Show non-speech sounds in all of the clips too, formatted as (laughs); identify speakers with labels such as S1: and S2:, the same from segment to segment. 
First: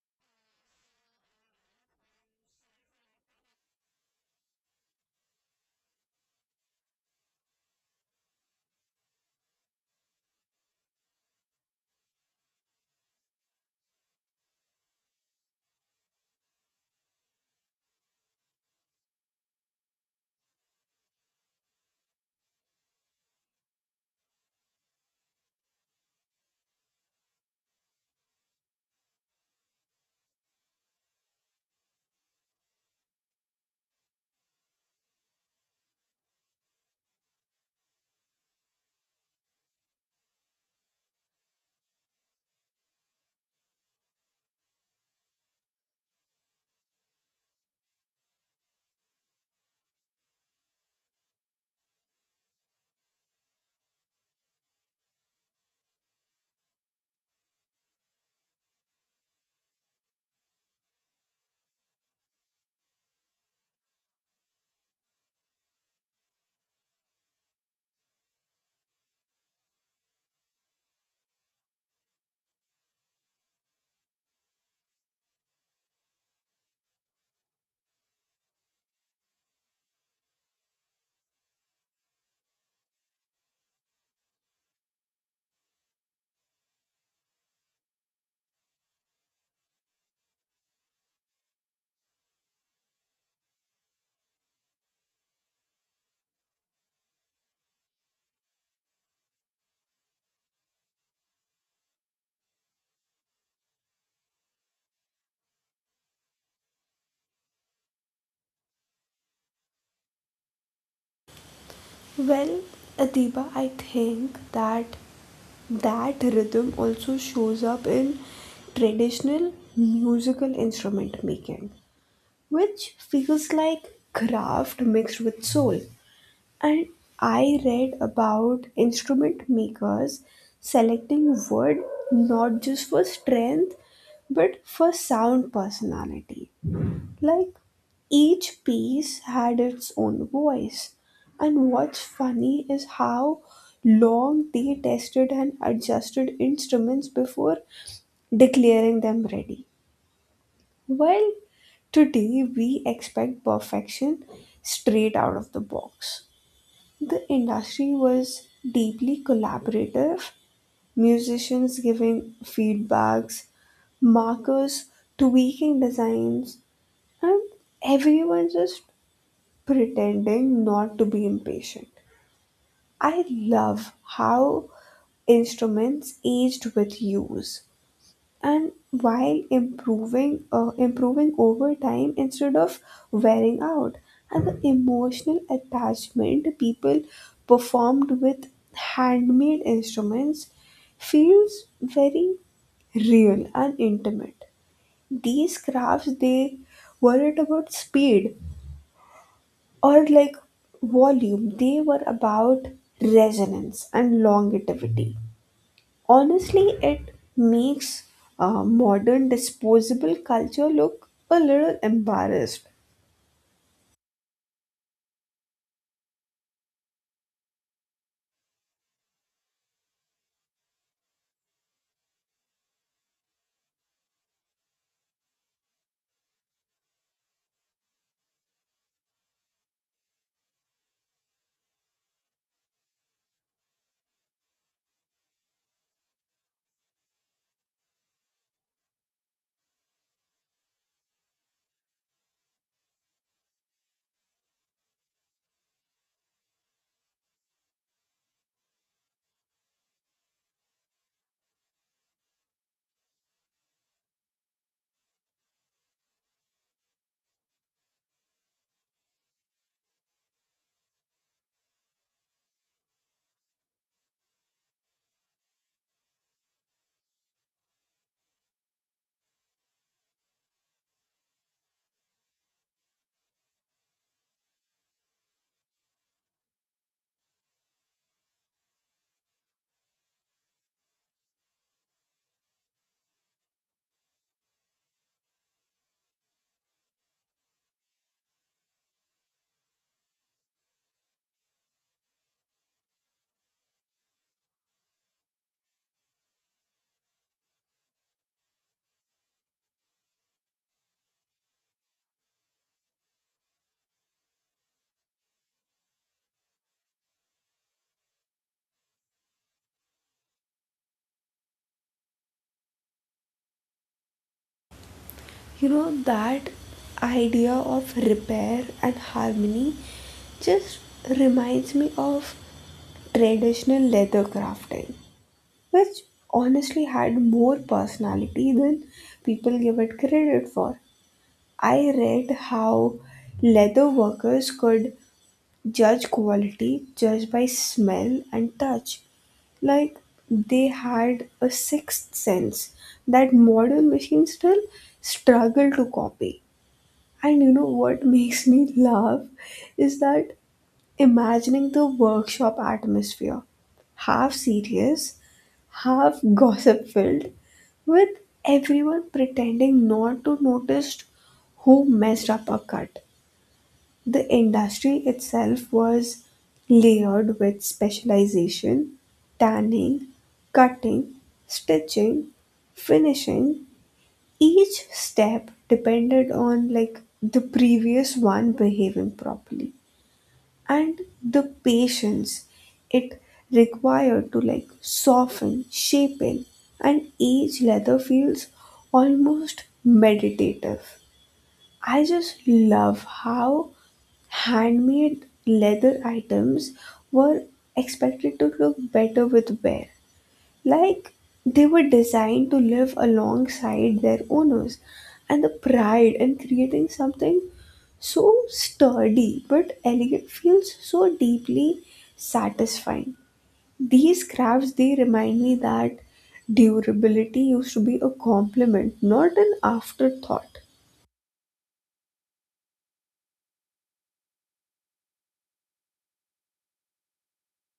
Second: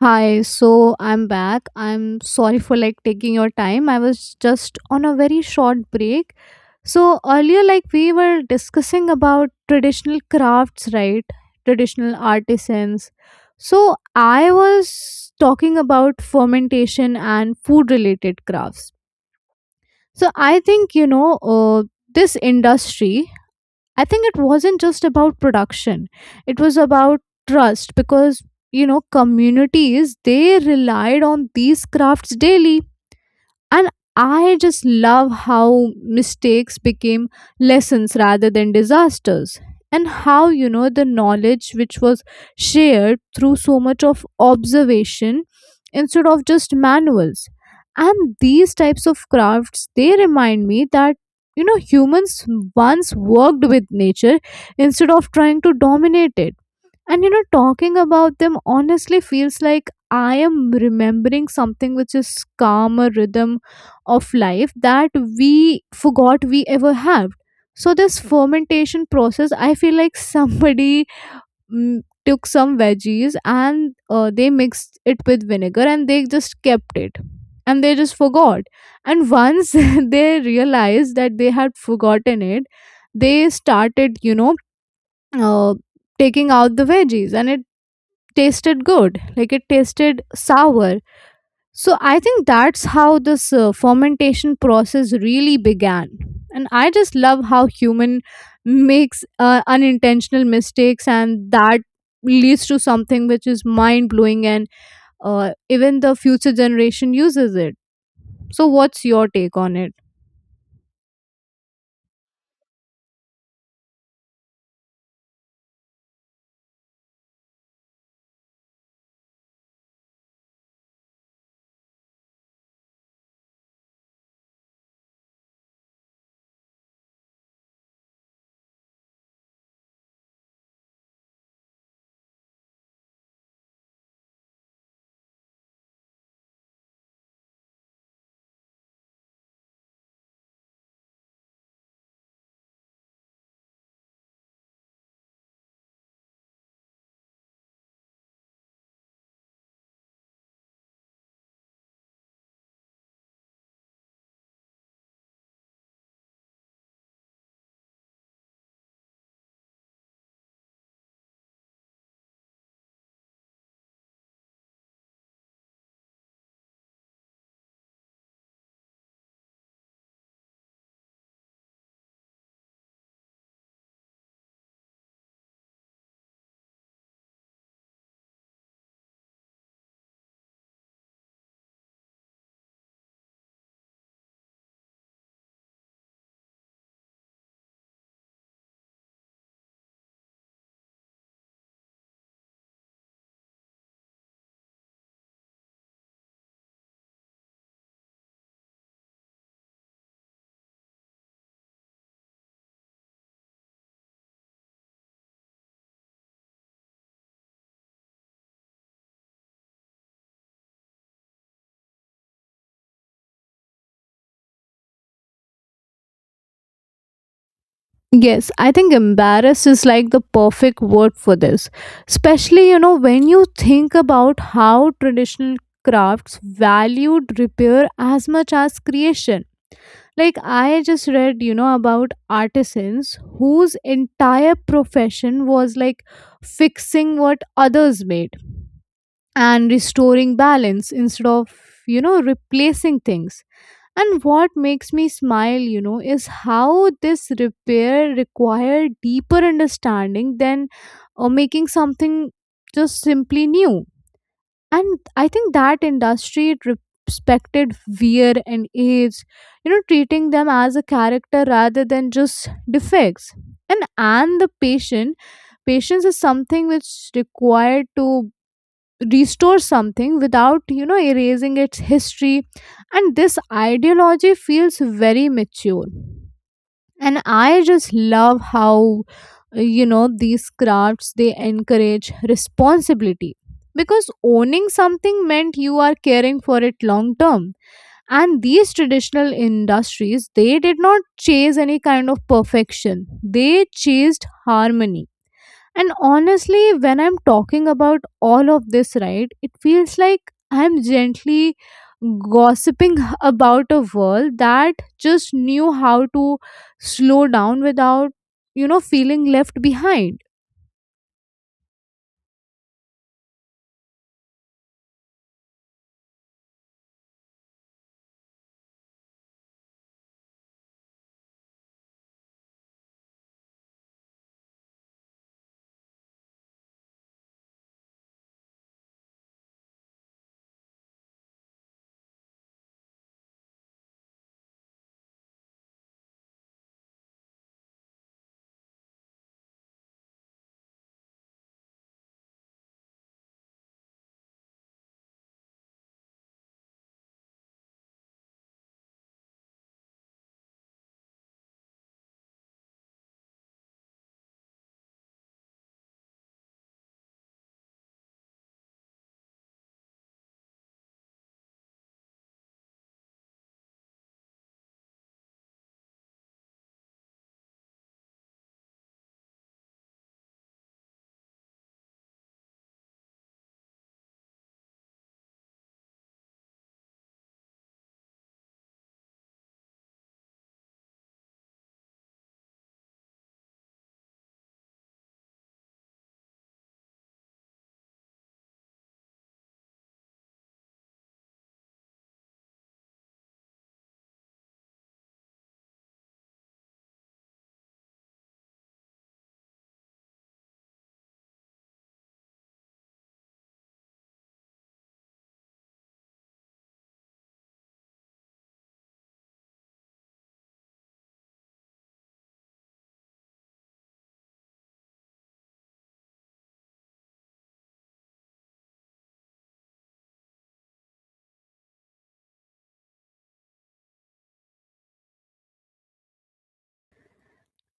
S1: Hi, so I'm back. I'm sorry for like taking your time. I was just on a very short break. So earlier like we were discussing about traditional crafts, right? Traditional artisans. So I was talking about fermentation and food related crafts. So I think this industry, I think it wasn't just about production, it was about trust because you know communities they relied on these crafts daily. And I just love how mistakes became lessons rather than disasters. And how, you know, the knowledge which was shared through so much of observation instead of just manuals. And these types of crafts, they remind me that, you know, humans once worked with nature instead of trying to dominate it. And you know, talking about them honestly feels like I am remembering something which is calmer rhythm of life that we forgot we ever have. So this fermentation process, I feel like somebody mm, took some veggies and they mixed it with vinegar and they just kept it and they just forgot. And once (laughs) they realized that they had forgotten it, they started, you know, uh, taking out the veggies and it tasted good, like it tasted sour. So I think that's how this fermentation process really began. And I just love how human makes unintentional mistakes and that leads to something which is mind blowing, and even the future generation uses it. So what's your take on it?
S2: Well, Adiba, I think that rhythm also shows up in traditional musical instrument making, which feels like craft mixed with soul. And I read about instrument makers selecting wood not just for strength but for sound personality. Like each piece had its own voice. And what's funny is how long they tested and adjusted instruments before declaring them ready. While today we expect perfection straight out of the box. The industry was deeply collaborative, musicians giving feedbacks, markers tweaking designs, and everyone just pretending not to be impatient. I love how instruments aged with use and while improving over time instead of wearing out, and the emotional attachment people performed with handmade instruments feels very real and intimate. These crafts, they weren't about speed or like volume, they were about resonance and longevity. Honestly, it makes modern disposable culture look a little embarrassed.
S1: Yes, I think embarrassed is like the perfect word for this. Especially, you know, when you think about how traditional crafts valued repair as much as creation. Like, I just read, you know, about artisans whose entire profession was like fixing what others made and restoring balance instead of, you know, replacing things. And what makes me smile, you know, is how this repair required deeper understanding than making something just simply new. And I think that industry, it respected wear and age, you know, treating them as a character rather than just defects. And the patience is something which required to restore something without you know erasing its history. And this ideology feels very mature, and I just love how you know these crafts they encourage responsibility, because owning something meant you are caring for it long term. And these traditional industries they did not chase any kind of perfection, they chased harmony. And honestly, when I'm talking about all of this, right, it feels like I'm gently gossiping (laughs) about a world that just knew how to slow down without, you know, feeling left behind.
S2: You know, that idea of repair and harmony just reminds me of traditional leather crafting, which honestly had more personality than people give it credit for. I read how leather workers could judge quality just by smell and touch. Like they had a sixth sense that modern machines still struggle to copy. And you know what (laughs) makes me laugh is that imagining the workshop atmosphere, half serious, half (laughs) gossip filled, with everyone pretending not to notice who messed up a cut. The industry itself was layered with specialization, tanning, cutting, stitching, finishing. Each step depended on like the previous one behaving properly, and the patience it required to like soften, shaping and each leather feels almost meditative. I just love how handmade leather items were expected to look better with wear. Like they were designed to live alongside their owners, and the pride in creating something so sturdy but elegant feels so deeply satisfying. These crafts, they remind me that durability used to be a compliment, not an afterthought.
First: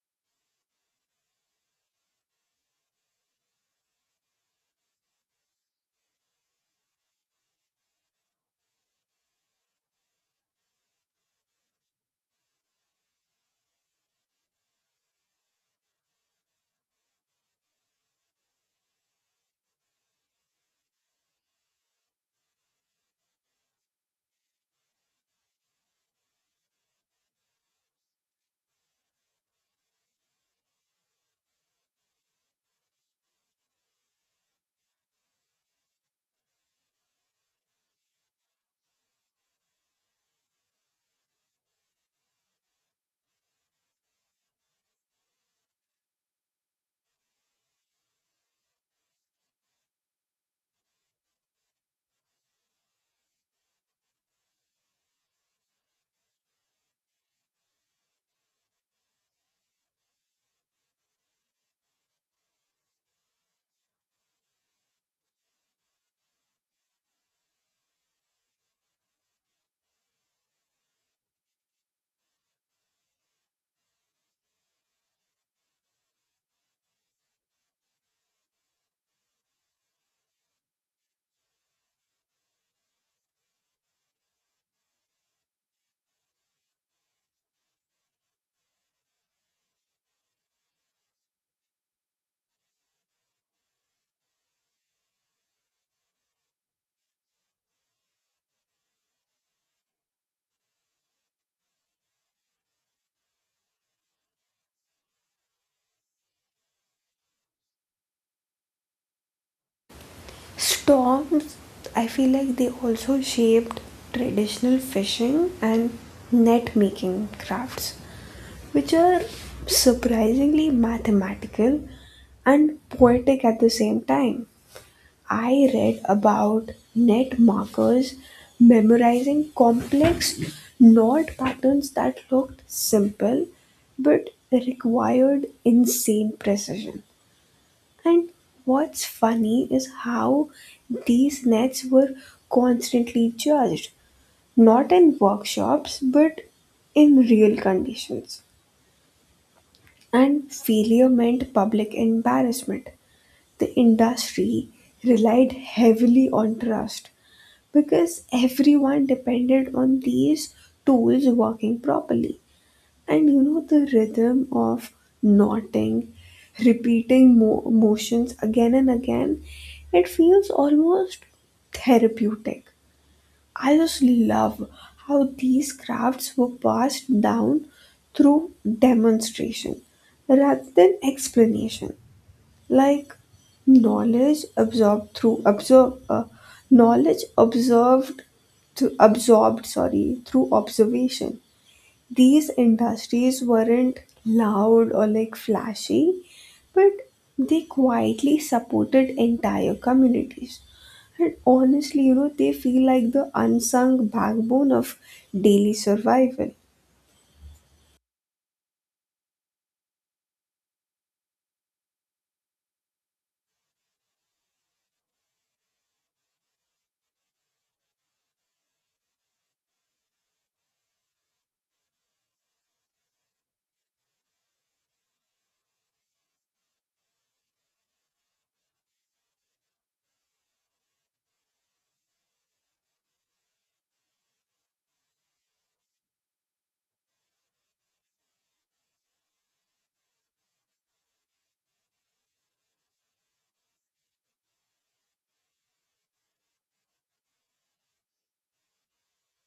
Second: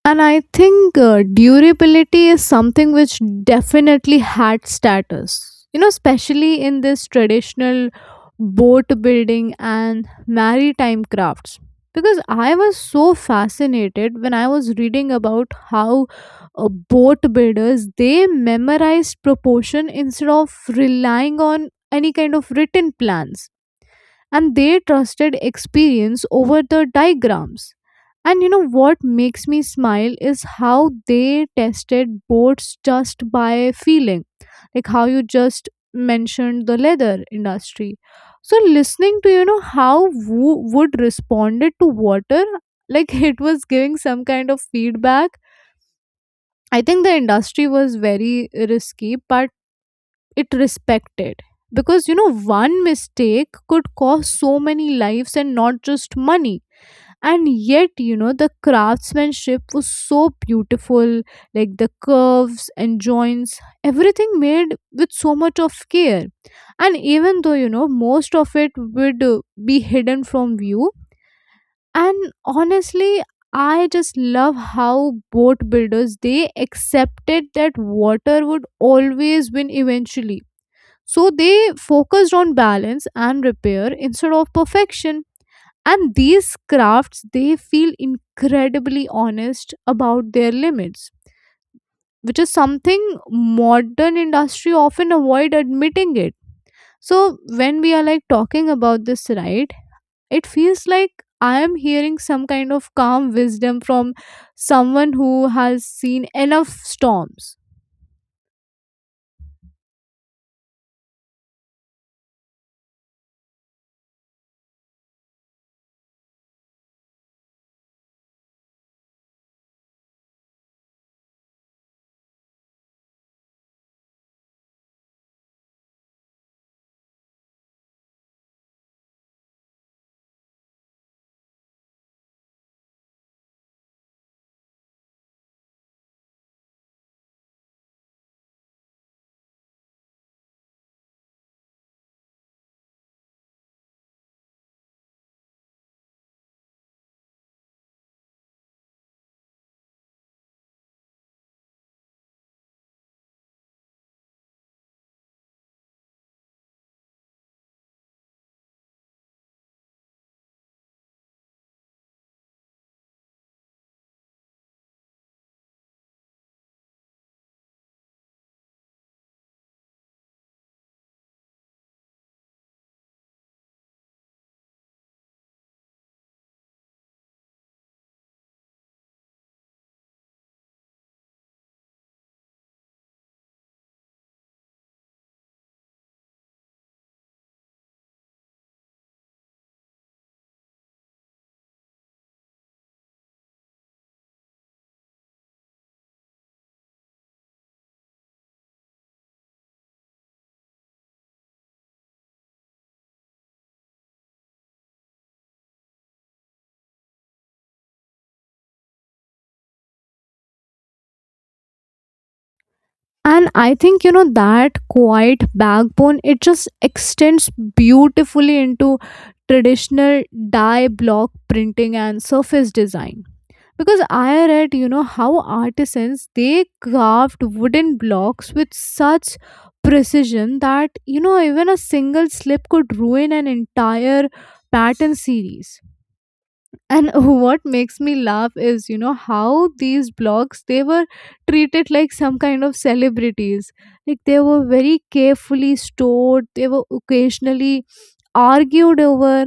S1: And I think durability is something which definitely had status, you know, especially in this traditional boat building and maritime crafts. Because I was so fascinated when I was reading about how boat builders they memorized proportion instead of relying on any kind of written plans, and they trusted experience over the diagrams. And you know what makes me smile is how they tested boats just by feeling, like how you just mentioned the leather industry. So listening to you know how Wu would responded to water, like (laughs) it was giving some kind of feedback. I think the industry was very risky, but it respected, because you know one mistake could cost so many lives and not just money. And yet you know the craftsmanship was so beautiful, like the curves and joints, everything made with so much of care, and even though you know most of it would be hidden from view. And honestly, I just love how boat builders they accepted that water would always win eventually, so they focused on balance and repair instead of perfection. And these crafts, they feel incredibly honest about their limits, which is something modern industry often avoid admitting it. So when we are like talking about this, right, it feels like I am hearing some kind of calm wisdom from someone who has seen enough storms.
S2: Storms, I feel like they also shaped traditional fishing and net making crafts, which are surprisingly mathematical and poetic at the same time. I read about net markers memorizing complex knot patterns that looked simple but required insane precision. And what's funny is how these nets were constantly judged, not in workshops, but in real conditions. And failure meant public embarrassment. The industry relied heavily on trust because everyone depended on these tools working properly. And you know the rhythm of knotting, repeating motions again and again, it feels almost therapeutic. I just love how these crafts were passed down through demonstration rather than explanation. Like knowledge absorbed through absorb uh, knowledge observed to absorbed, sorry, through observation. These industries weren't loud or like flashy, but they quietly supported entire communities. And honestly, you know, they feel like the unsung backbone of daily survival.
S1: And I think, you know, that quiet backbone, it just extends beautifully into traditional die block printing and surface design. Because I read, you know, how artisans they carved wooden blocks with such precision that, you know, even a single slip could ruin an entire pattern series. And (laughs) what makes me laugh is you know how these blogs they were treated like some kind of celebrities, like they were very carefully stored, they were occasionally argued over.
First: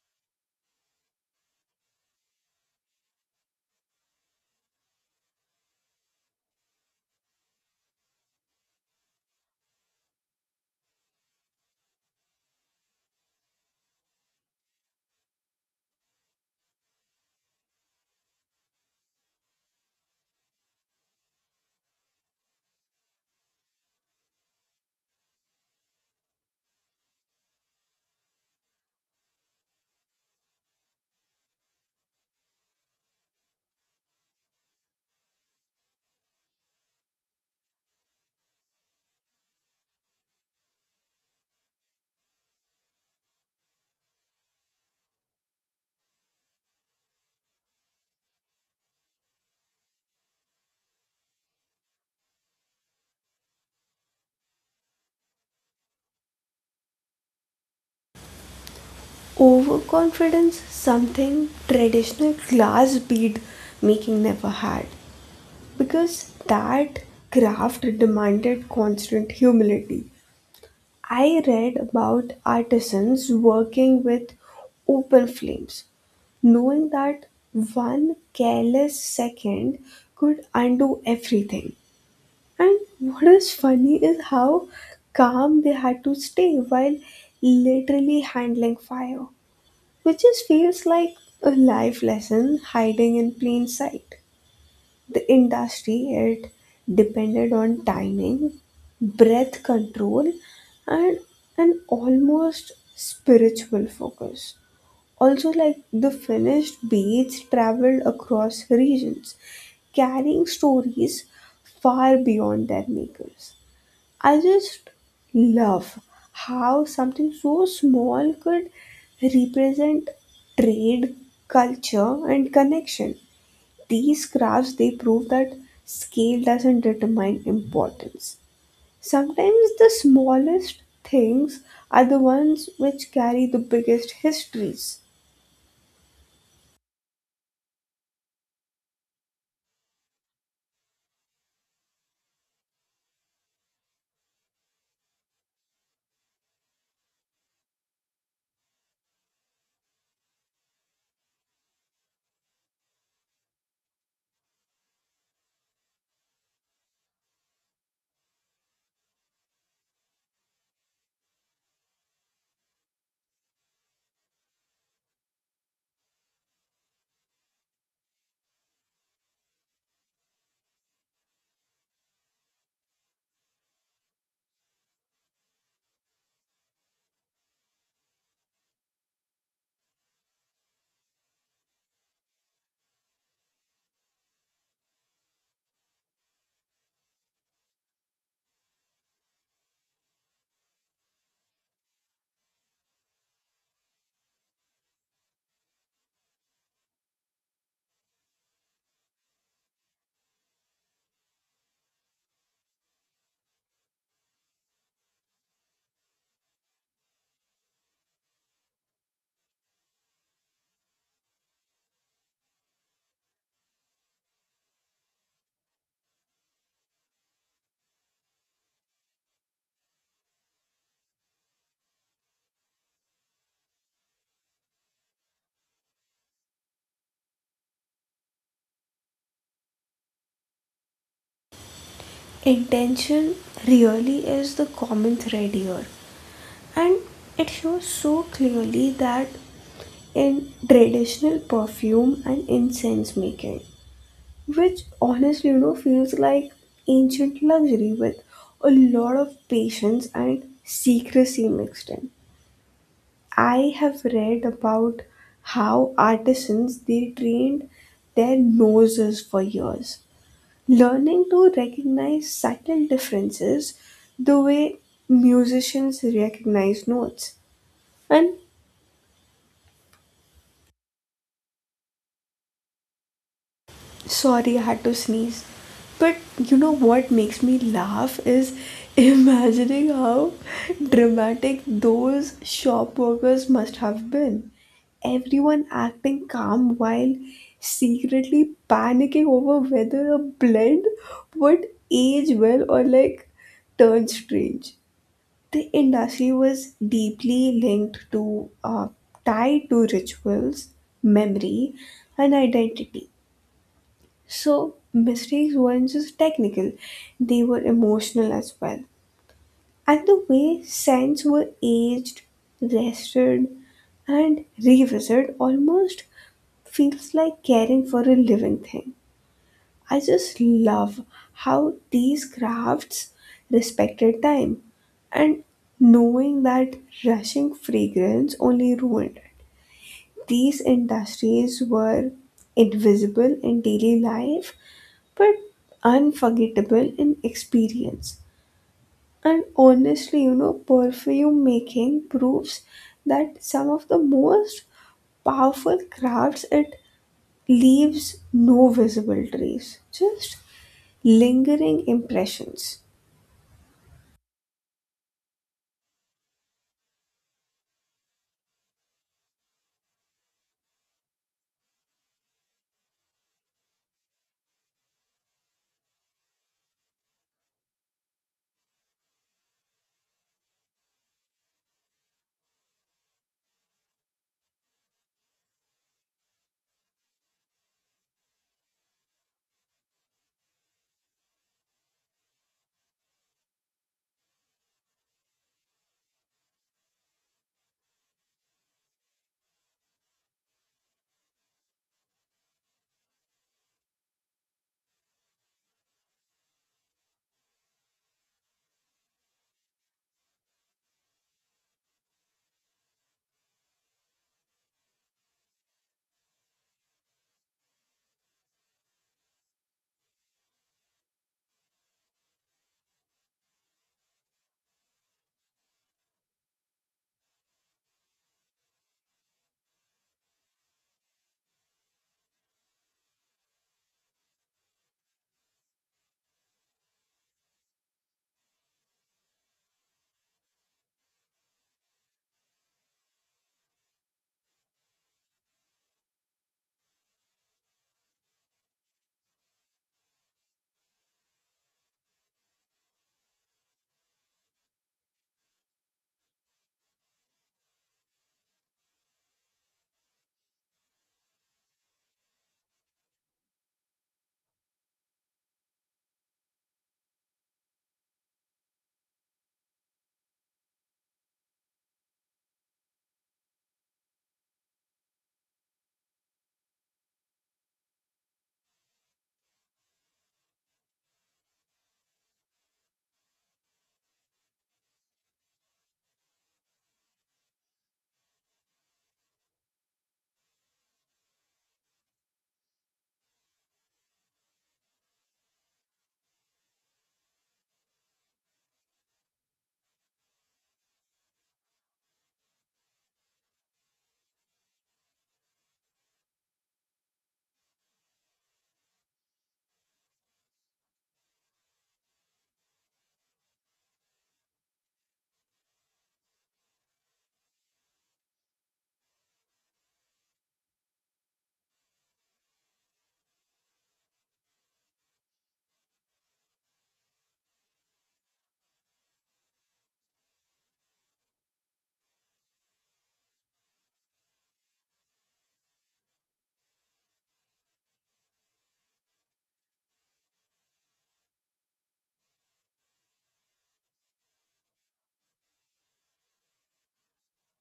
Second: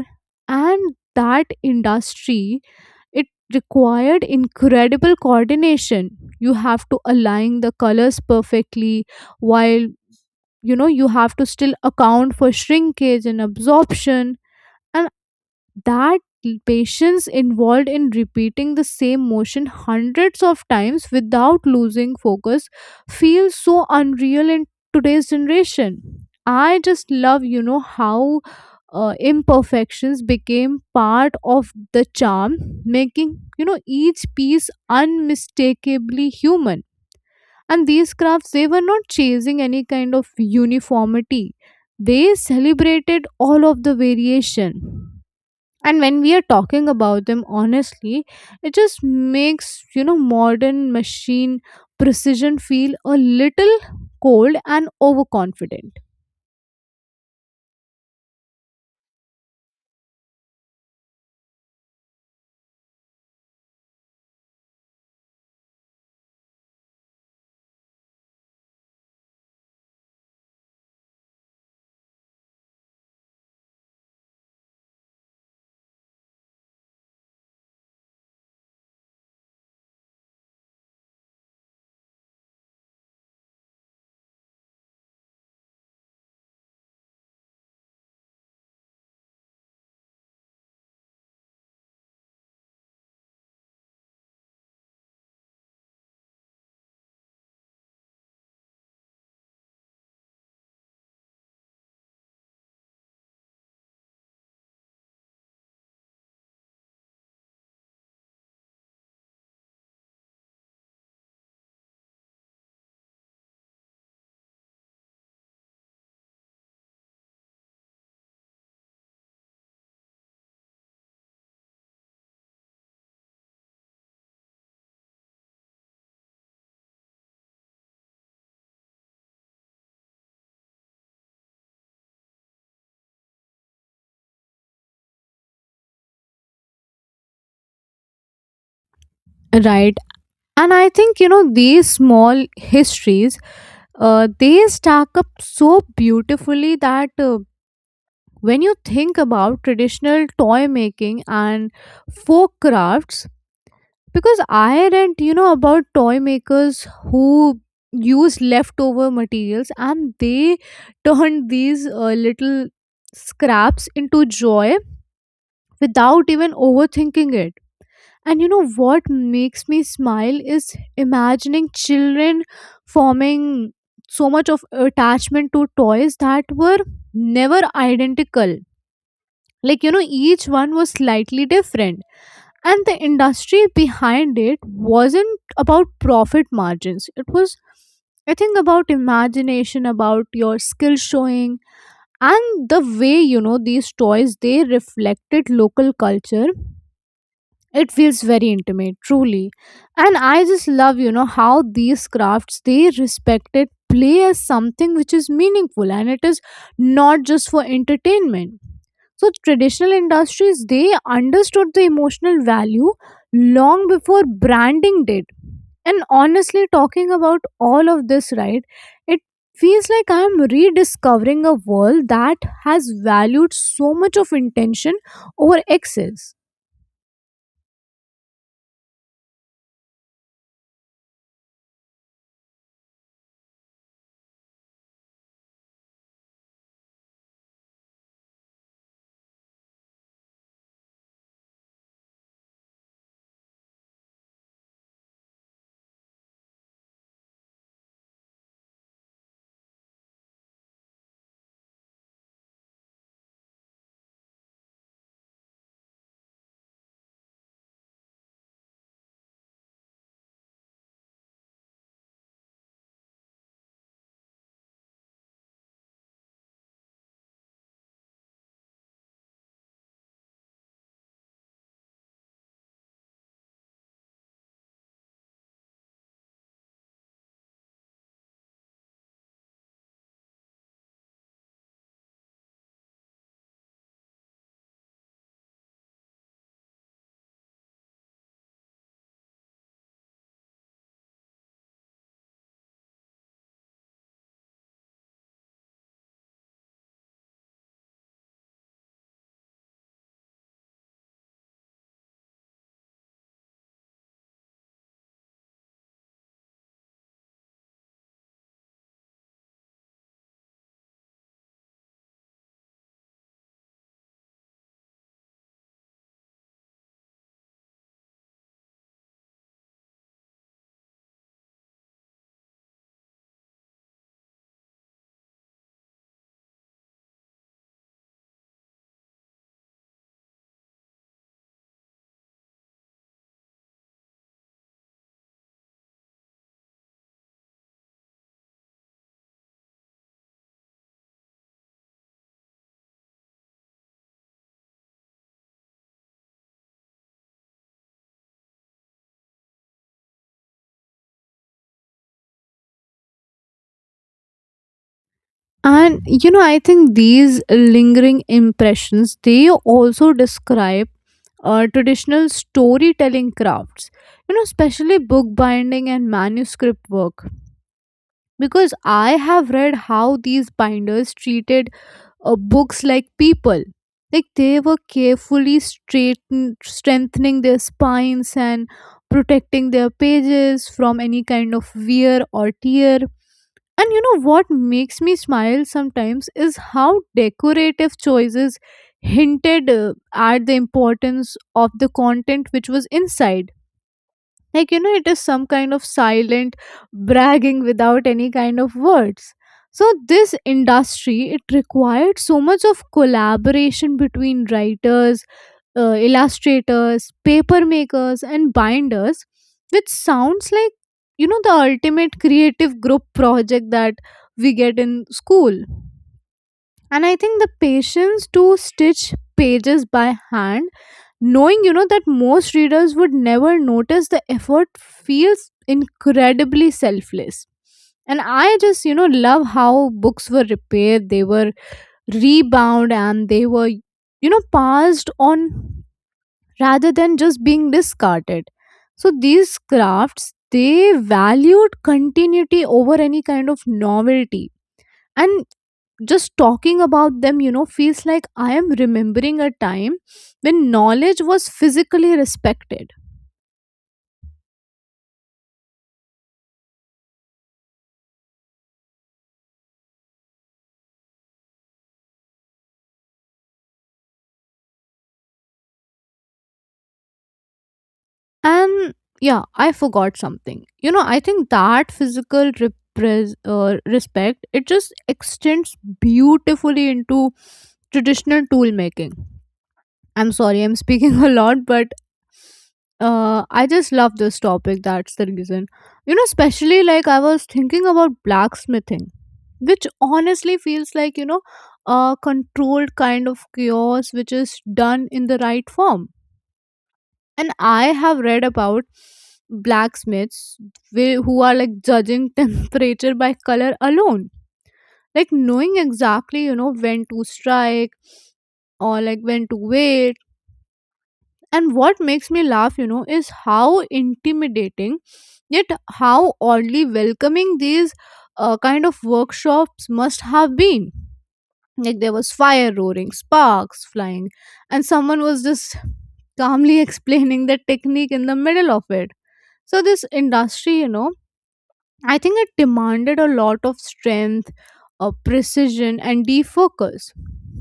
S1: And that industry, it required incredible coordination. You have to align the colors perfectly, while you know you have to still account for shrinkage and absorption. And that patience involved in repeating the same motion hundreds of times without losing focus feels so unreal in today's generation. I just love you know how imperfections became part of the charm, making you know each piece unmistakably human. And these crafts they were not chasing any kind of uniformity, they celebrated all of the variation. And when we are talking about them honestly, it just makes you know modern machine precision feel a little cold and overconfident.
S2: Overconfidence, something traditional glass bead making never had, because that craft demanded constant humility. I read about artisans working with open flames, knowing that one careless second could undo everything. And what is funny is how calm they had to stay while literally handling fire, which just feels like a life lesson hiding in plain sight. The industry, it depended on timing, breath control, and an almost spiritual focus. Also, like, the finished beads traveled across regions carrying stories far beyond their makers. I just love how something so small could represent trade, culture and connection. These graphs, they prove that scale doesn't determine importance. Sometimes the smallest things are the ones which carry the biggest histories.
S1: Right. And I think you know these small histories, they stack up so beautifully that, when you think about traditional toy making and folk crafts. Because I read you know about toy makers who use leftover materials and they (laughs) turn these little scraps into joy without even overthinking it. And you know what makes me smile is imagining children forming so much of attachment to toys that were never identical, like you know each one was slightly different. And the industry behind it wasn't about profit margins, it was, I think, about imagination, about your skill showing. And the way you know these toys they reflected local culture, it feels very intimate truly. And I just love you know how these crafts they respected play as something which is meaningful and it is not just for entertainment. So traditional industries they understood the emotional value long before branding did. And honestly talking about all of this, right, it feels like I'm rediscovering a world that has valued so much of intention over excess.
S2: Intention really is the common thread here, and it shows so clearly that in traditional perfume and incense making, which honestly you know feels like ancient luxury with a lot of patience and secrecy mixed in. I have read about how artisans they trained their noses for years, learning to recognize subtle differences the way musicians recognize notes. And sorry, I had to sneeze. But you know what makes me laugh is (laughs) imagining how dramatic those shop workers must have been. Everyone acting calm while secretly panicking over whether a blend would age well or like turn strange. The industry was deeply linked to tied to rituals, memory, and identity, so mistakes weren't just technical, they were emotional as well. And the way scents were aged, rested, and revisited almost feels like caring for a living thing. I just love how these crafts respected time, and knowing that rushing fragrance only ruined it. These industries were invisible in daily life but unforgettable in experience. And honestly, you know, perfume making proves that some of the most powerful crafts, it leaves no visible trace, just lingering impressions.
S1: And you know I think these lingering impressions they also describe traditional storytelling crafts, you know especially bookbinding and manuscript work. Because I have read how these binders treated books like people, like they were carefully strengthening their spines and protecting their pages from any kind of wear or tear. And you know what makes me smile sometimes is how decorative choices hinted at the importance of the content which was inside, like you know it is some kind of silent bragging without any kind of words. So this industry, it required so much of collaboration between writers, illustrators, paper makers and binders, which sounds like you know the ultimate creative group project that we get in school. And I think the patience to stitch pages by hand, knowing you know that most readers would never notice the effort, feels incredibly selfless. And I just you know love how books were repaired, they were rebound and they were you know passed on rather than just being discarded. So these crafts they valued continuity over any kind of novelty. And just talking about them you know feels like I am remembering a time when knowledge was physically respected. And yeah I forgot something, you know I think that physical respect, it just extends beautifully into traditional tool making. I'm sorry, I'm speaking (laughs) a lot, but I just love this topic. That's the reason. You know, especially like I was thinking about blacksmithing, which honestly feels like, you know, a controlled kind of chaos which is done in the right form. And I have read about blacksmiths who are like judging (laughs) temperature by color alone, like knowing exactly, you know, when to strike or like when to wait. And what makes me laugh, you know, is how intimidating, yet how oddly welcoming these kind of workshops must have been. Like there was fire roaring, sparks flying, and someone was just calmly (laughs) explaining the technique in the middle of it. So, this industry, you know, I think it demanded a lot of strength, precision, and defocus.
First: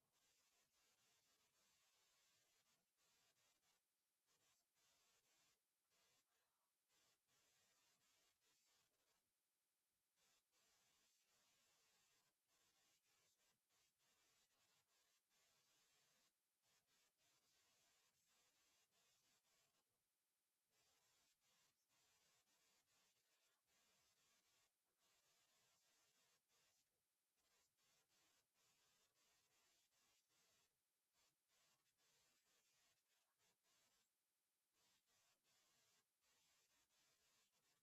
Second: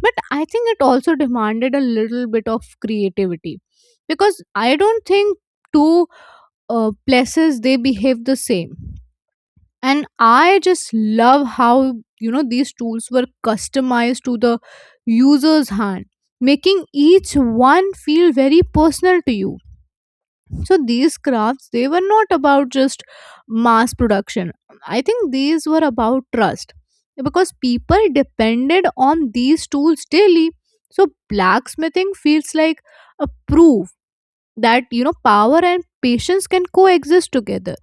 S1: But I think it also demanded a little bit of creativity, because I don't think two places they behave the same. And I just love how you know these tools were customized to the user's hand, making each one feel very personal to you. So these crafts they were not about just mass production, I think these were about trust, because people depended on these tools daily. So blacksmithing feels like a proof that you know power and patience can coexist together.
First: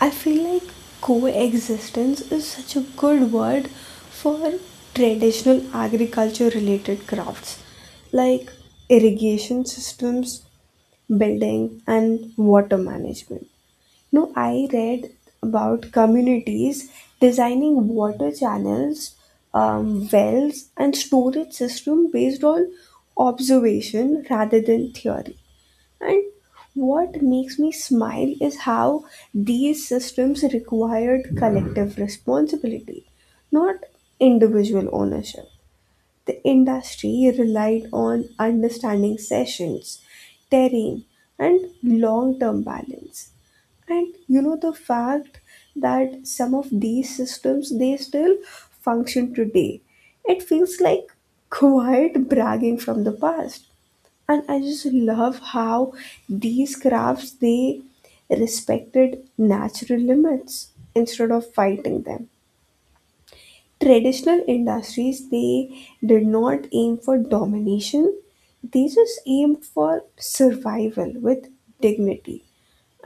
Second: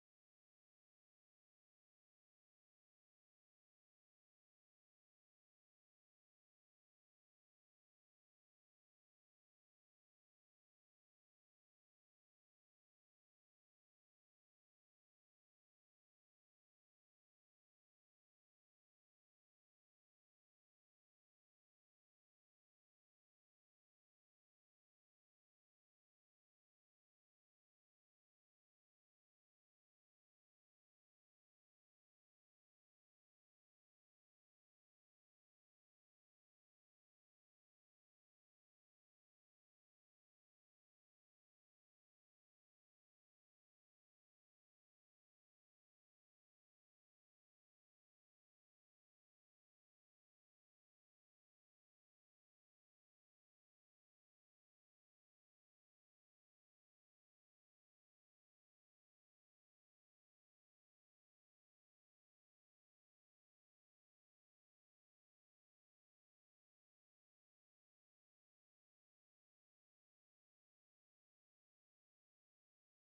S2: I feel like coexistence is such a good word for traditional agriculture related crafts, like irrigation systems, building, and water management. No, I read about communities designing water channels, wells, and storage system based on observation rather than theory. And what makes me smile is how these systems required collective responsibility, not individual ownership. The industry relied on understanding sessions, terrain, and long term balance. And you know the fact that some of these systems they still function today. It feels like quiet bragging from the past. And I just love how these crafts, they respected natural limits instead of fighting them. Traditional industries, they did not aim for domination, they just aimed for survival with dignity.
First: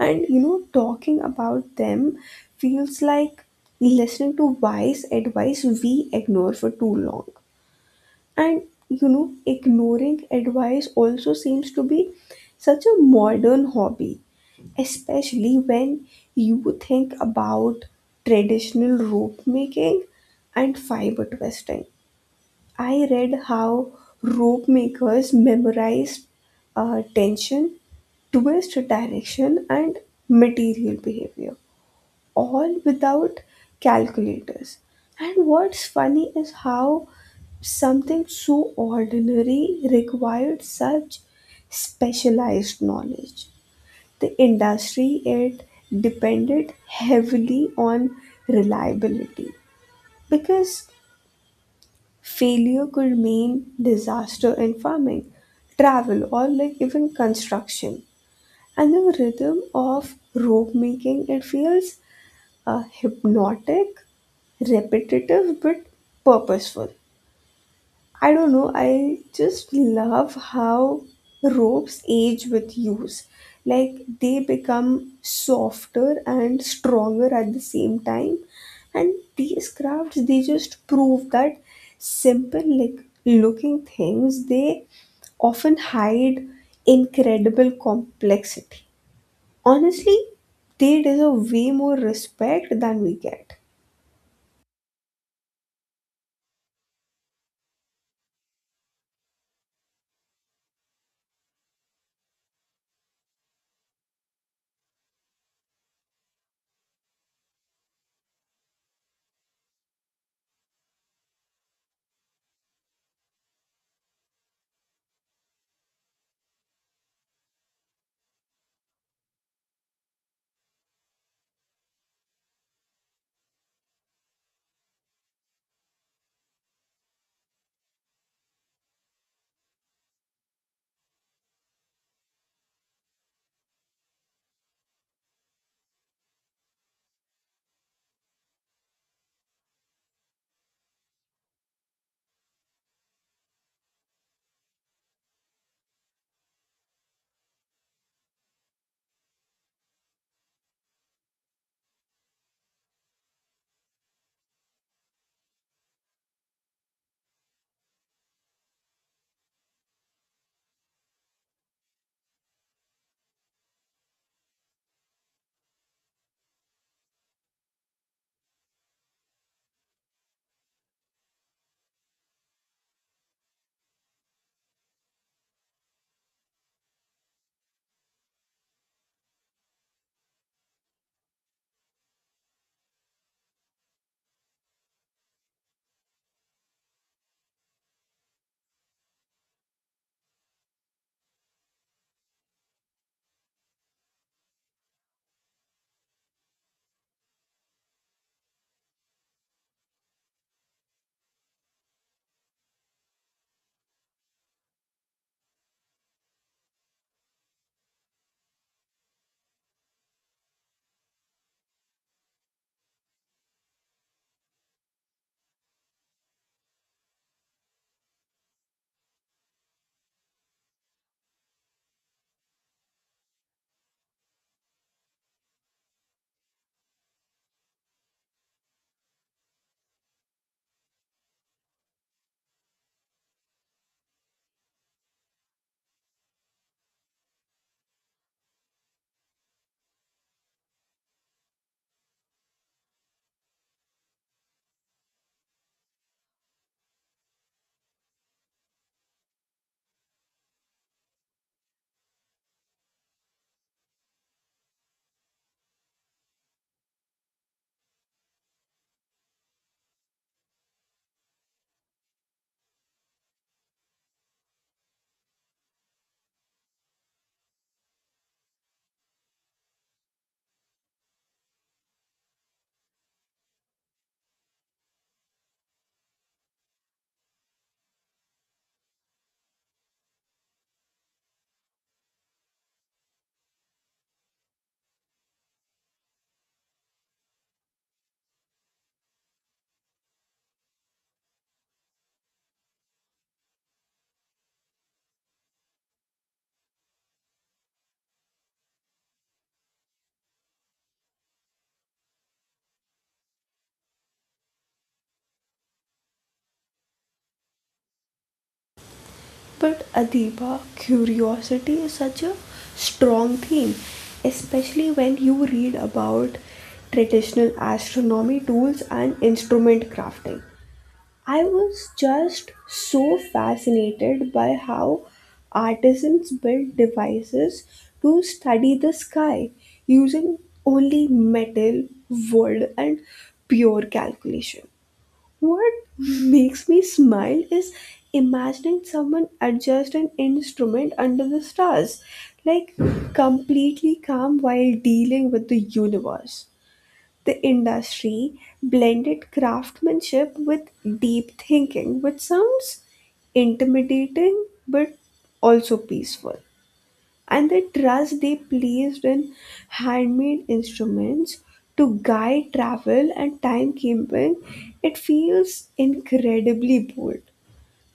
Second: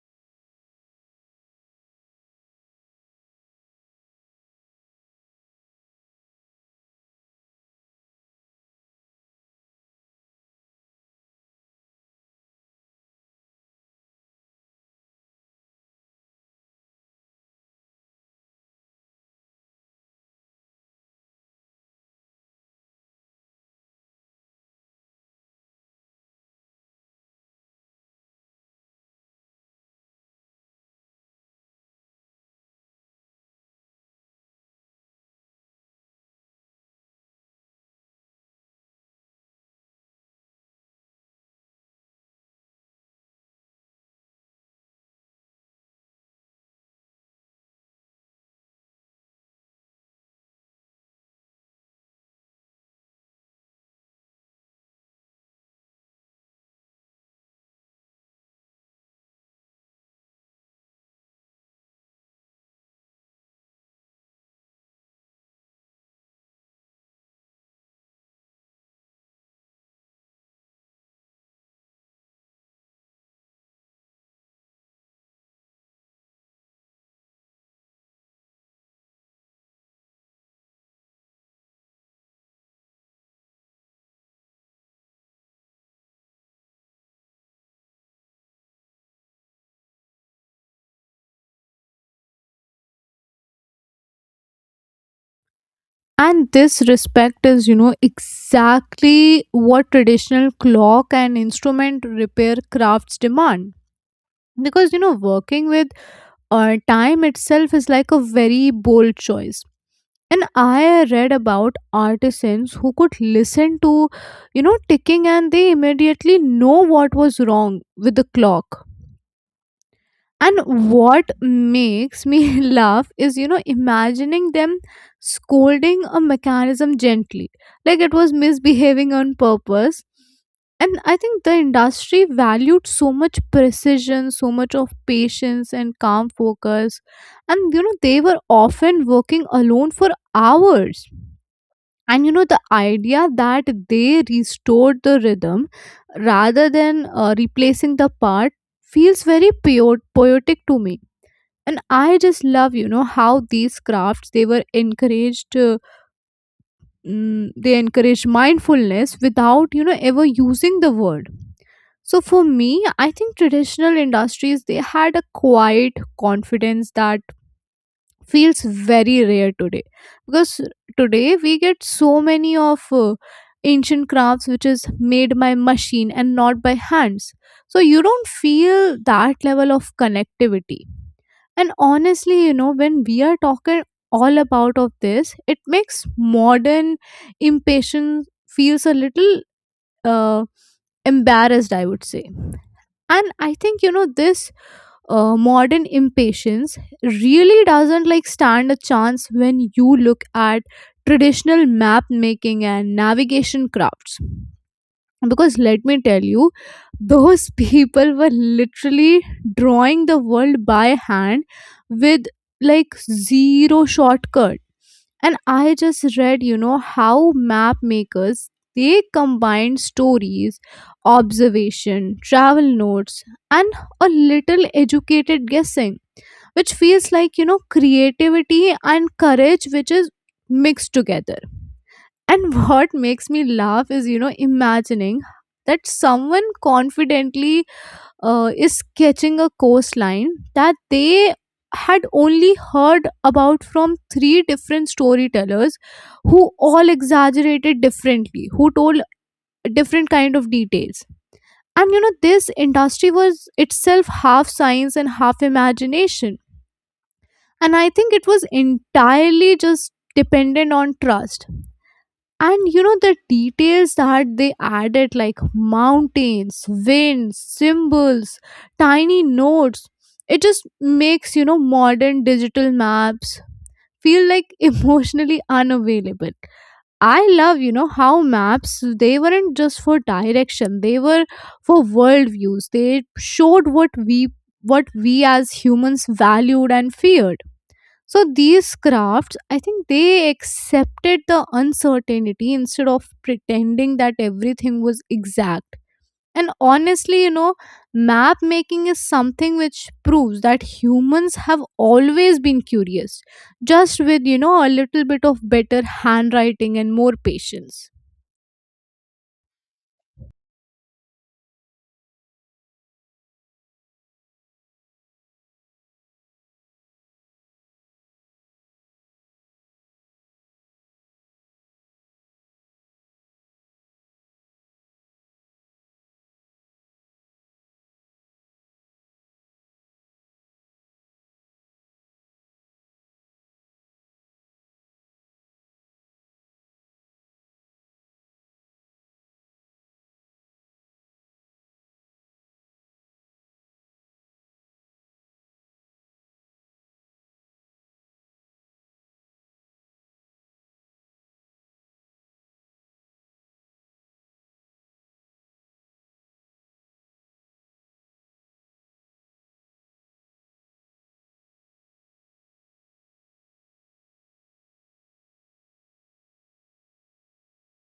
S2: And you know, talking about them feels like listening to wise advice we ignore for too long. And you know, ignoring advice also seems to be such a modern hobby, especially when you think about traditional rope making and fiber twisting. I read how rope makers memorized tension, twist direction, and material behavior all without calculators. And what's funny is how something so ordinary required such specialized knowledge. The industry, it depended heavily on reliability because failure could mean disaster in farming, travel, or like even construction. And the rhythm of rope making, it feels hypnotic, repetitive, but purposeful. I don't know, I just love how ropes age with use. Like they become softer and stronger at the same time. And these crafts, they just prove that simple, like looking things, they often hide incredible complexity. Honestly, they deserve way more respect than we get.
S1: And this respect is you know exactly what traditional clock and instrument repair crafts demand, because you know working with time itself is like a very bold choice. And I read about artisans who could listen to you know ticking and they immediately know what was wrong with the clock. And what makes me (laughs) laugh is you know imagining them scolding a mechanism gently, like it was misbehaving on purpose. And I think the industry valued so much precision, so much of patience and calm focus, and you know they were often working alone for hours. And you know the idea that they restored the rhythm rather than replacing the part feels very poetic to me. And I just love you know how these crafts they were they encouraged mindfulness without you know ever using the word. So for me, I think traditional industries they had a quiet confidence that feels very rare today, because today we get so many of ancient crafts which is made by machine and not by hands, so you don't feel that level of connectivity. And honestly you know when we are talking all about of this, it makes modern impatience feels a little uh, embarrassed, I would say. And I think you know this modern impatience really doesn't like stand a chance when you look at traditional map making and navigation crafts. Because let me tell you, (laughs) those people were literally drawing the world by hand with like zero shortcuts. And I just read you know how map makers they combine stories, observation, travel notes, and a little educated guessing, which feels like you know creativity and courage which is mixed together. And (laughs) what makes me laugh is you know imagining that someone confidently is sketching a coastline that they had only heard about from three different storytellers who all exaggerated differently, who told different kind of details. And you know this industry was itself half science and half imagination, and I think it was entirely just dependent on trust. And you know the details that they added, like mountains, winds, symbols, tiny notes, it just makes you know modern digital maps feel like (laughs) emotionally unavailable. I love you know how maps they weren't just for direction, they were for world views, they showed what we as humans valued and feared. So these crafts, I think they accepted the uncertainty instead of pretending that everything was exact. And honestly, you know, map making is something which proves that humans have always been curious, just with, you know, a little bit of better handwriting and more patience.
S2: But Adiba, curiosity is such a strong theme, especially when you read about traditional astronomy tools and instrument crafting. I was just so fascinated by how artisans built devices to study the sky using only metal, wood, and pure calculation. What makes me smile is imagining someone adjust an instrument under the stars, like completely calm while dealing with the universe. The industry blended craftsmanship with deep thinking, which sounds intimidating but also peaceful. And the trust they placed in handmade instruments to guide travel and timekeeping, it feels incredibly bold.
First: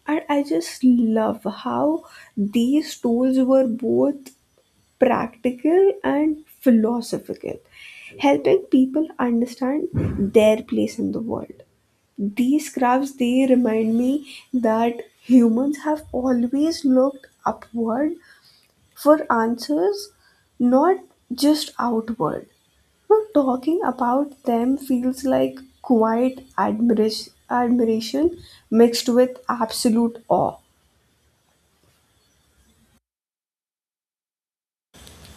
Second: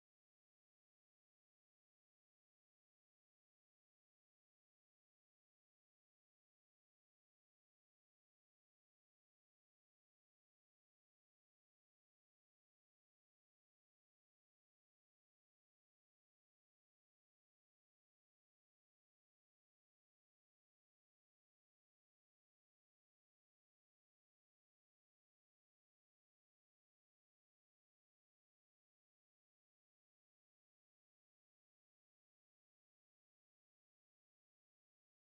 S2: And I just love how these tools were both practical and philosophical, helping people understand their place in the world. These crafts, they remind me that humans have always looked upward for answers, not just outward. Now, talking about them feels like quiet admiration mixed with absolute awe.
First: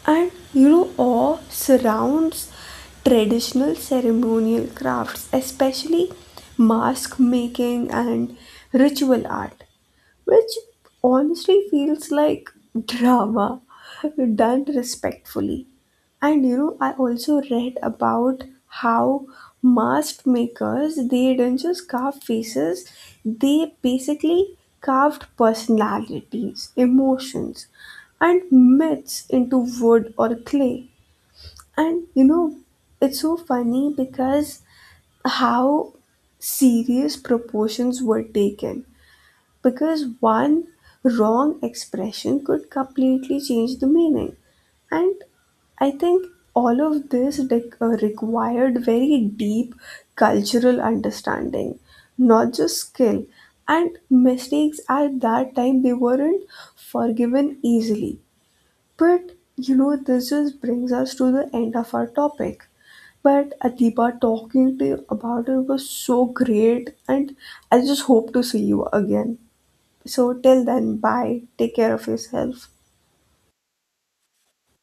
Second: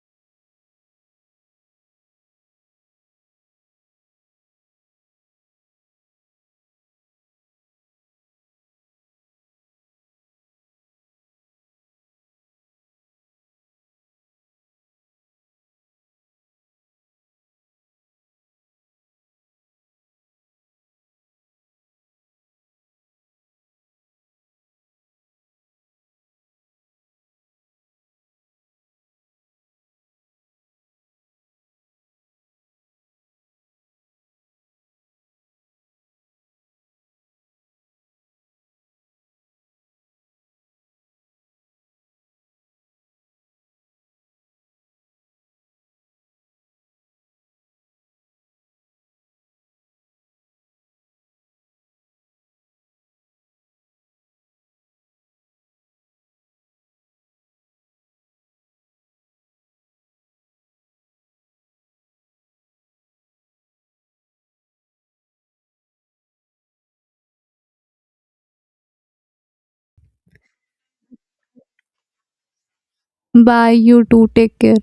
S2: And you know, awe surrounds traditional ceremonial crafts, especially mask making and ritual art, which honestly feels like drama done respectfully. And you know, I also read about how mask makers they didn't just carve faces, they basically carved personalities, emotions, and myths into wood or clay. And you know, it's so funny because how serious proportions were taken, because one wrong expression could completely change the meaning. And I think all of this required very deep cultural understanding, not just skill. And mistakes at that time they weren't forgiven easily. But you know, this just brings us to the end of our topic. But Adiba, talking to you about it was so great, and I just hope to see you again. So till then, bye. Take care of yourself.
S1: Bye, you too. Take care.